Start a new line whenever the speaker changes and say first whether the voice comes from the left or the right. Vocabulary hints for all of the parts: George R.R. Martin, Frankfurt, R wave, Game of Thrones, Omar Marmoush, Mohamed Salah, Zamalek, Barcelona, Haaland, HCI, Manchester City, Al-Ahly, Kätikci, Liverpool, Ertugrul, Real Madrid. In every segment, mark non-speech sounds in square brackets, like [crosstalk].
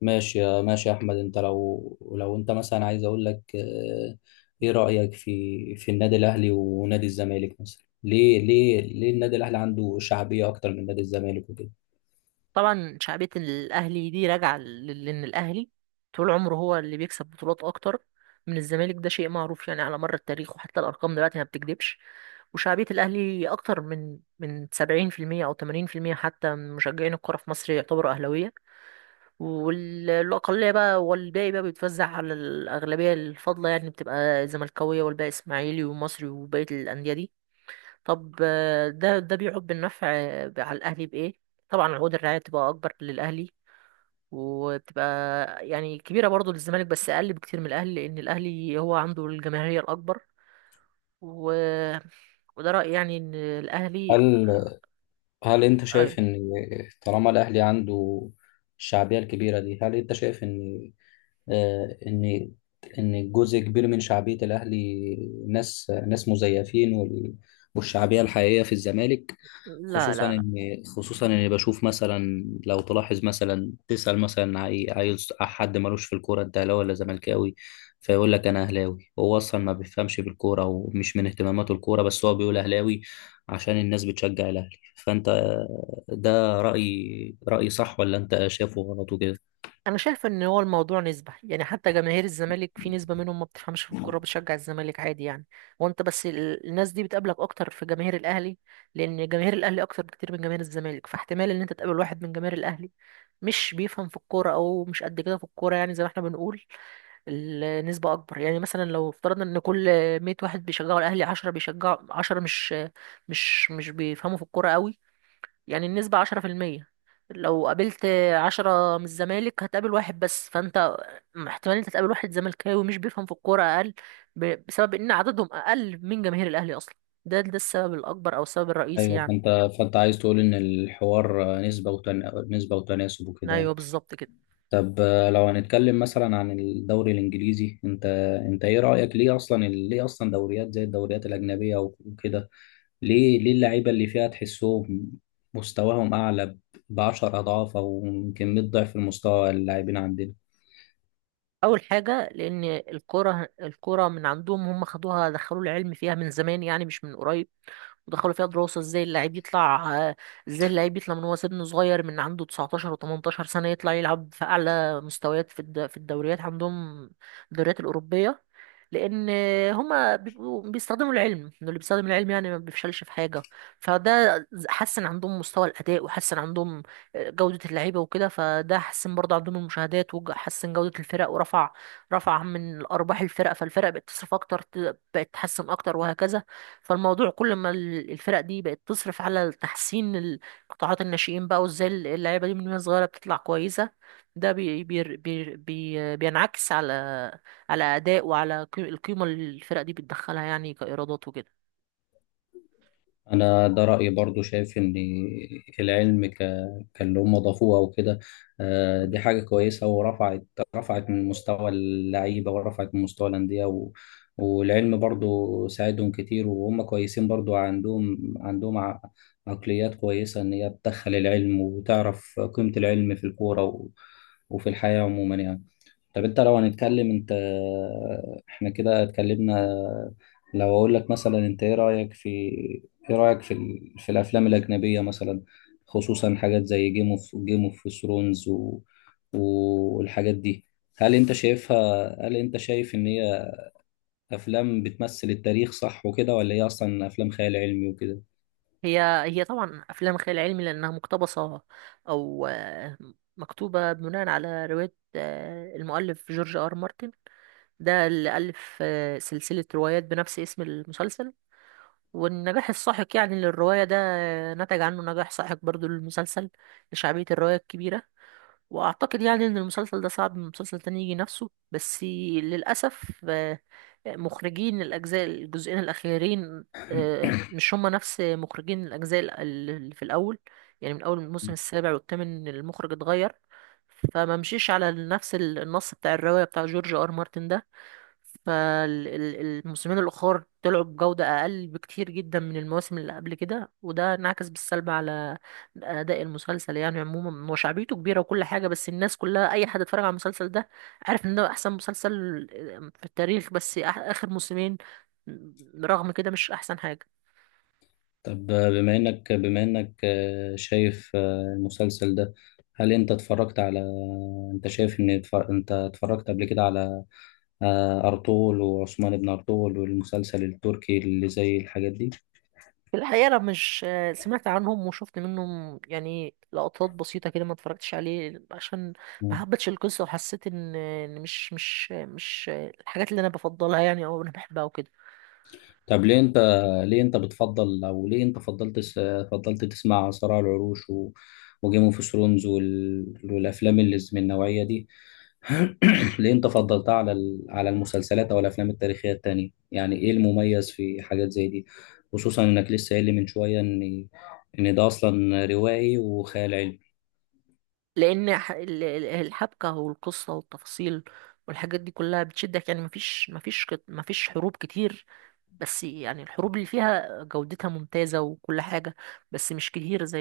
left: ماشي يا احمد انت لو انت مثلا عايز اقول لك ايه رايك في النادي الاهلي ونادي الزمالك مثلا ليه النادي الاهلي عنده شعبيه اكتر من نادي الزمالك وكده.
right: طبعا شعبية الأهلي دي راجعة لأن الأهلي طول عمره هو اللي بيكسب بطولات أكتر من الزمالك، ده شيء معروف يعني على مر التاريخ، وحتى الأرقام دلوقتي ما بتكذبش. وشعبية الأهلي أكتر من 70% أو 80%، حتى من مشجعين الكرة في مصر يعتبروا أهلاوية. والأقلية بقى والباقي بقى بيتوزع على الأغلبية الفاضلة، يعني بتبقى زملكاوية، والباقي إسماعيلي ومصري وبقية الأندية دي. طب ده بيعود بالنفع على الاهلي بايه؟ طبعا عقود الرعايه بتبقى اكبر للاهلي، وبتبقى يعني كبيره برضه للزمالك بس اقل بكتير من الاهلي، لان الاهلي هو عنده الجماهيريه الاكبر. و... وده رايي يعني ان الاهلي.
left: هل هل انت
right: ايوه.
left: شايف ان طالما الاهلي عنده الشعبيه الكبيره دي؟ هل انت شايف ان آه، ان ان جزء كبير من شعبيه الاهلي ناس مزيفين والشعبيه الحقيقيه في الزمالك؟
right: لا
left: خصوصا
right: لا لا.
left: ان خصوصا اني بشوف مثلا، لو تلاحظ مثلا تسال مثلا حد ملوش في الكوره انت اهلاوي ولا زملكاوي، فيقول لك انا اهلاوي. هو اصلا ما بيفهمش بالكوره ومش من اهتماماته الكوره، بس هو بيقول اهلاوي عشان الناس بتشجع الاهلي. فانت ده رايي صح ولا انت شايفه غلط وكده؟
right: انا شايف ان هو الموضوع نسبه، يعني حتى جماهير الزمالك في نسبه منهم ما بتفهمش في الكوره بتشجع الزمالك عادي يعني. وانت بس الناس دي بتقابلك اكتر في جماهير الاهلي، لان جماهير الاهلي اكتر بكتير من جماهير الزمالك، فاحتمال ان انت تقابل واحد من جماهير الاهلي مش بيفهم في الكوره او مش قد كده في الكوره يعني، زي ما احنا بنقول النسبه اكبر. يعني مثلا لو افترضنا ان كل 100 واحد بيشجعوا الاهلي، 10 بيشجعوا، 10 مش بيفهموا في الكوره قوي، يعني النسبة 10%. لو قابلت عشرة من الزمالك هتقابل واحد بس، فانت احتمال انت تقابل واحد زملكاوي مش بيفهم في الكورة اقل بسبب ان عددهم اقل من جماهير الاهلي اصلا. ده السبب الاكبر او السبب الرئيسي
left: ايوه،
right: يعني.
left: فانت عايز تقول ان الحوار نسبه نسبه وتناسب
right: ايوه
left: وكده.
right: بالظبط كده.
left: طب لو هنتكلم مثلا عن الدوري الانجليزي، انت ايه رايك؟ ليه اصلا ليه اصلا دوريات زي الدوريات الاجنبيه وكده؟ ليه اللعيبه اللي فيها تحسهم مستواهم اعلى ب 10 اضعاف او يمكن 100 ضعف المستوى اللاعبين عندنا؟
right: اول حاجة لان الكورة من عندهم، هم خدوها دخلوا العلم فيها من زمان يعني، مش من قريب. ودخلوا فيها دراسة ازاي اللاعب يطلع، ازاي اللاعب يطلع من هو سن صغير، من عنده 19 و18 سنة يطلع يلعب في أعلى مستويات في في الدوريات عندهم، الدوريات الأوروبية. لأن هما بيبقوا بيستخدموا العلم، إنه اللي بيستخدم العلم يعني ما بيفشلش في حاجة. فده حسن عندهم مستوى الأداء، وحسن عندهم جودة اللعيبة وكده. فده حسن برضه عندهم المشاهدات، وحسن جودة الفرق، ورفع رفع من أرباح الفرق. فالفرق بقت تصرف أكتر، بقت تحسن أكتر وهكذا. فالموضوع كل ما الفرق دي بقت تصرف على تحسين قطاعات الناشئين بقى، وازاي اللعيبه دي من وهي صغيره بتطلع كويسه، ده بي بي بي بي بينعكس على اداء وعلى القيمه اللي الفرق دي بتدخلها يعني كايرادات وكده.
left: أنا ده رأيي برضو، شايف إن العلم كاللي هم ضافوه أو كده دي حاجة كويسة، رفعت من مستوى اللعيبة ورفعت من مستوى الأندية. والعلم برضو ساعدهم كتير، وهم كويسين برضو عندهم عقليات كويسة، إن هي بتدخل العلم وتعرف قيمة العلم في الكورة و... وفي الحياة عموما يعني. طب انت لو هنتكلم، انت احنا كده اتكلمنا. لو اقول لك مثلا انت ايه رأيك في في الافلام الأجنبية مثلا، خصوصا حاجات زي جيم اوف ثرونز و... والحاجات دي؟ هل انت شايفها، هل انت شايف ان هي افلام بتمثل التاريخ صح وكده، ولا هي اصلا افلام خيال علمي وكده؟
right: هي طبعا افلام خيال علمي لانها مقتبسه، او مكتوبه بناء على روايه، المؤلف جورج ار مارتن، ده اللي الف سلسله روايات بنفس اسم المسلسل. والنجاح الساحق يعني للرواية ده نتج عنه نجاح ساحق برضو للمسلسل لشعبية الرواية الكبيرة. وأعتقد يعني إن المسلسل ده صعب من مسلسل تاني يجي نفسه، بس للأسف مخرجين الأجزاء الجزئين الأخيرين، مش هما نفس مخرجين الأجزاء اللي في الأول. يعني من أول الموسم السابع والثامن المخرج اتغير، فما مشيش على نفس النص بتاع الرواية بتاع جورج آر مارتن ده. فالموسمين الأخر طلعوا بجودة أقل بكتير جدا من المواسم اللي قبل كده، وده انعكس بالسلب على أداء المسلسل. يعني عموما هو شعبيته كبيرة وكل حاجة، بس الناس كلها أي حد اتفرج على المسلسل ده عارف إن ده أحسن مسلسل في التاريخ، بس آخر موسمين رغم كده مش أحسن حاجة.
left: طب بما انك آه، شايف آه، المسلسل ده، هل انت اتفرجت على، انت شايف ان انت اتفرجت قبل كده على ارطغرل وعثمان بن ارطغرل والمسلسل التركي اللي زي الحاجات دي؟
right: في الحقيقة أنا مش سمعت عنهم، وشفت منهم يعني لقطات بسيطة كده، ما اتفرجتش عليه عشان ما
left: مم.
right: حبتش القصة، وحسيت إن مش الحاجات اللي أنا بفضلها يعني، أو أنا بحبها وكده.
left: طب ليه ليه انت بتفضل، او ليه انت فضلت تسمع صراع العروش و وجيم اوف ثرونز والافلام اللي من النوعية دي؟ [coughs] [clears throat] ليه انت فضلتها على على المسلسلات او الافلام التاريخيه التانية؟ يعني ايه المميز في حاجات زي دي، خصوصا انك لسه قايل لي من شويه ان ان ده اصلا روائي وخيال علمي؟
right: لأن الحبكة والقصة والتفاصيل والحاجات دي كلها بتشدك، يعني مفيش مفيش حروب كتير، بس يعني الحروب اللي فيها جودتها ممتازة وكل حاجة، بس مش كتير زي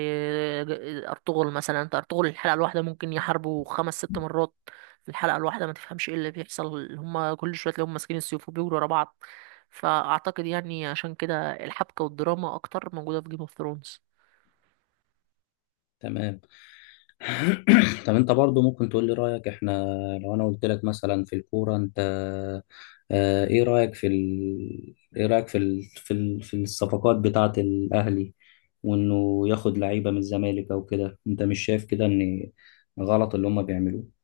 right: أرطغرل مثلا. أنت أرطغرل الحلقة الواحدة ممكن يحاربوا خمس ست مرات في الحلقة الواحدة، ما تفهمش إيه اللي بيحصل، هما كل شوية تلاقيهم ماسكين السيوف وبيجروا ورا بعض. فأعتقد يعني عشان كده الحبكة والدراما أكتر موجودة في جيم اوف ثرونز.
left: تمام. [coughs] [clears throat] طب انت برضو ممكن تقول لي رايك. احنا لو انا قلت لك مثلا في الكوره، انت اه، ايه رايك في ال... ايه رايك في ال... في ال... في الصفقات بتاعه الاهلي وانه ياخد لعيبه من الزمالك او كده؟ انت مش شايف كده ان غلط اللي هم بيعملوه؟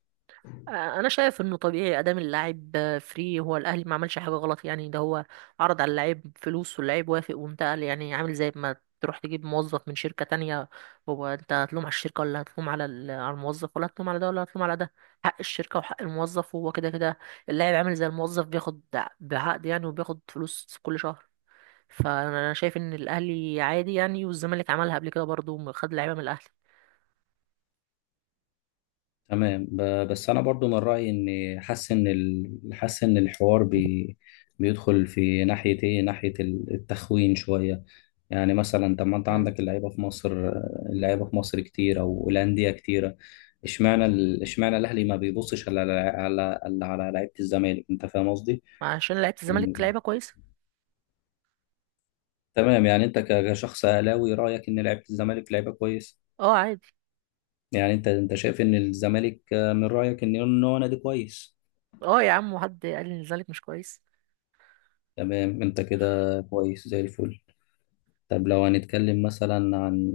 right: انا شايف انه طبيعي، ادام اللاعب فري، هو الاهلي ما عملش حاجه غلط يعني. ده هو عرض على اللاعب فلوس، واللاعب وافق وانتقل، يعني عامل زي ما تروح تجيب موظف من شركه تانية. هو انت هتلوم على الشركه ولا هتلوم على على الموظف؟ ولا هتلوم على ده ولا هتلوم على ده؟ حق الشركه وحق الموظف، وهو كده كده اللاعب عامل زي الموظف، بياخد بعقد يعني وبياخد فلوس كل شهر. فانا شايف ان الاهلي عادي يعني، والزمالك عملها قبل كده برضه، خد لعيبه من الاهلي.
left: تمام، بس انا برضو من رايي ان، حاسس ان حاسس ان الحوار بيدخل في ناحيه ايه، ناحيه التخوين شويه. يعني مثلا طب ما انت
right: مم.
left: عندك اللعيبه في مصر، اللعيبه في مصر كتير او الانديه كتيره. اشمعنى اشمعنى الاهلي ما بيبصش على لعيبه الزمالك؟ انت فاهم قصدي؟
right: عشان لعيبه الزمالك
left: يعني
right: لعيبه كويسه.
left: تمام. يعني انت كشخص اهلاوي رايك ان لعيبه الزمالك لعيبه كويس؟
right: اه عادي.
left: يعني انت شايف ان الزمالك، من رايك ان إن هو نادي كويس؟
right: اه يا عم، وحد قال لي ان الزمالك مش كويس؟
left: تمام، انت كده كويس زي الفل. طب لو هنتكلم مثلا عن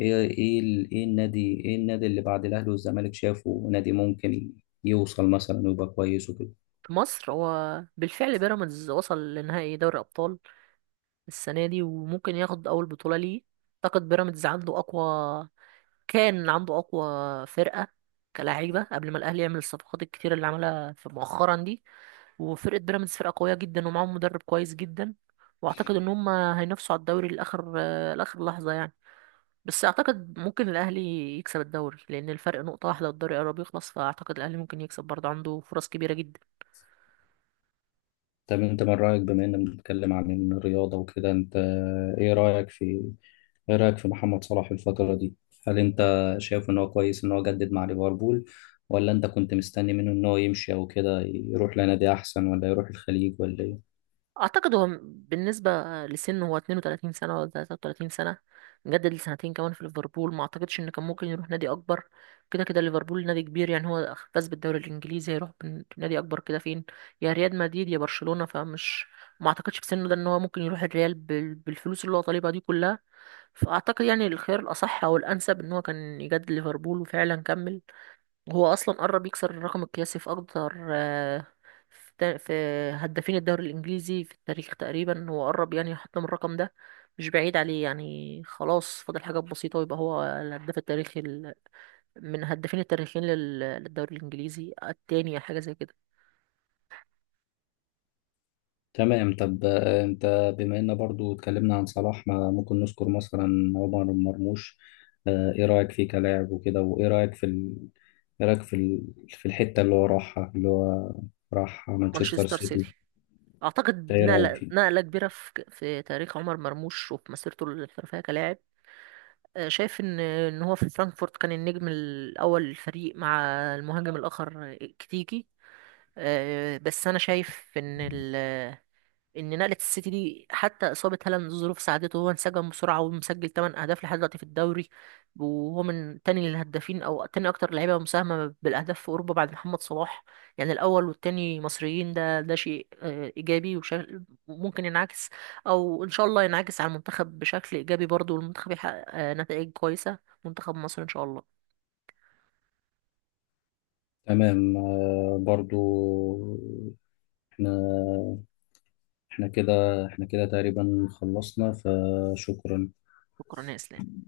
left: ايه، ايه النادي اللي بعد الاهلي والزمالك شافه نادي ممكن يوصل مثلا ويبقى كويس وكده؟
right: في مصر هو بالفعل بيراميدز وصل لنهائي دوري ابطال السنه دي، وممكن ياخد اول بطوله ليه. اعتقد بيراميدز عنده اقوى، كان عنده اقوى فرقه كلاعيبه قبل ما الاهلي يعمل الصفقات الكتير اللي عملها في مؤخرا دي. وفرقه بيراميدز فرقه قويه جدا، ومعاهم مدرب كويس جدا. واعتقد ان هم هينافسوا على الدوري لاخر لاخر لحظه يعني. بس اعتقد ممكن الاهلي يكسب الدوري لان الفرق نقطه واحده والدوري قرب يخلص، فاعتقد الاهلي ممكن يكسب برضه، عنده فرص كبيره جدا.
left: طب انت من رايك، بما اننا بنتكلم عن الرياضه وكده، انت ايه رايك في محمد صلاح الفتره دي؟ هل انت شايف ان هو كويس ان هو جدد مع ليفربول؟ ولا انت كنت مستني منه ان هو يمشي او كده، يروح لنادي احسن، ولا يروح الخليج، ولا ايه؟
right: اعتقد هو بالنسبه لسنه، هو 32 سنه ولا 33 سنه، مجدد لسنتين كمان في ليفربول، ما اعتقدش ان كان ممكن يروح نادي اكبر. كده كده ليفربول نادي كبير يعني، هو فاز بالدوري الانجليزي، هيروح نادي اكبر كده فين؟ يا ريال مدريد يا برشلونه، فمش ما اعتقدش في سنه ده ان هو ممكن يروح الريال بالفلوس اللي هو طالبها دي كلها. فأعتقد يعني الخيار الأصح أو الأنسب إن هو كان يجدد ليفربول، وفعلا كمل. وهو أصلا قرب يكسر الرقم القياسي في أكتر، في هدافين الدوري الإنجليزي في التاريخ، تقريبا هو قرب يعني يحطم الرقم ده، مش بعيد عليه يعني، خلاص فاضل حاجات بسيطة ويبقى هو الهداف التاريخي، من هدافين التاريخيين للدوري الإنجليزي التاني أو حاجة زي كده.
left: تمام. طب انت بما ان برضو اتكلمنا عن صلاح، ما ممكن نذكر مثلا عمر مرموش. ايه رأيك فيه كلاعب وكده، وايه رأيك في ال... ايه رأيك في ال... في الحتة اللي هو راحها، اللي هو راح مانشستر
right: مانشستر
left: سيتي؟ انت
right: سيتي، أعتقد
left: ايه رأيك
right: نقلة
left: فيه؟
right: نقلة كبيرة في تاريخ عمر مرموش وفي مسيرته الاحترافية كلاعب. شايف ان هو في فرانكفورت كان النجم الاول للفريق مع المهاجم الاخر، كتيكي. بس انا شايف ان نقله السيتي دي، حتى اصابه هالاند ظروف ساعدته، هو انسجم بسرعه ومسجل 8 اهداف لحد دلوقتي في الدوري. وهو من تاني للهدافين او تاني اكتر لعيبه مساهمه بالاهداف في اوروبا بعد محمد صلاح، يعني الاول والتاني مصريين، ده شيء ايجابي وشكل ممكن ينعكس، او ان شاء الله ينعكس على المنتخب بشكل ايجابي برضه، والمنتخب يحقق نتائج كويسه منتخب مصر ان شاء الله.
left: تمام. برضو احنا، احنا كده احنا كده تقريبا خلصنا، فشكرا.
right: شكرا يا اسلام.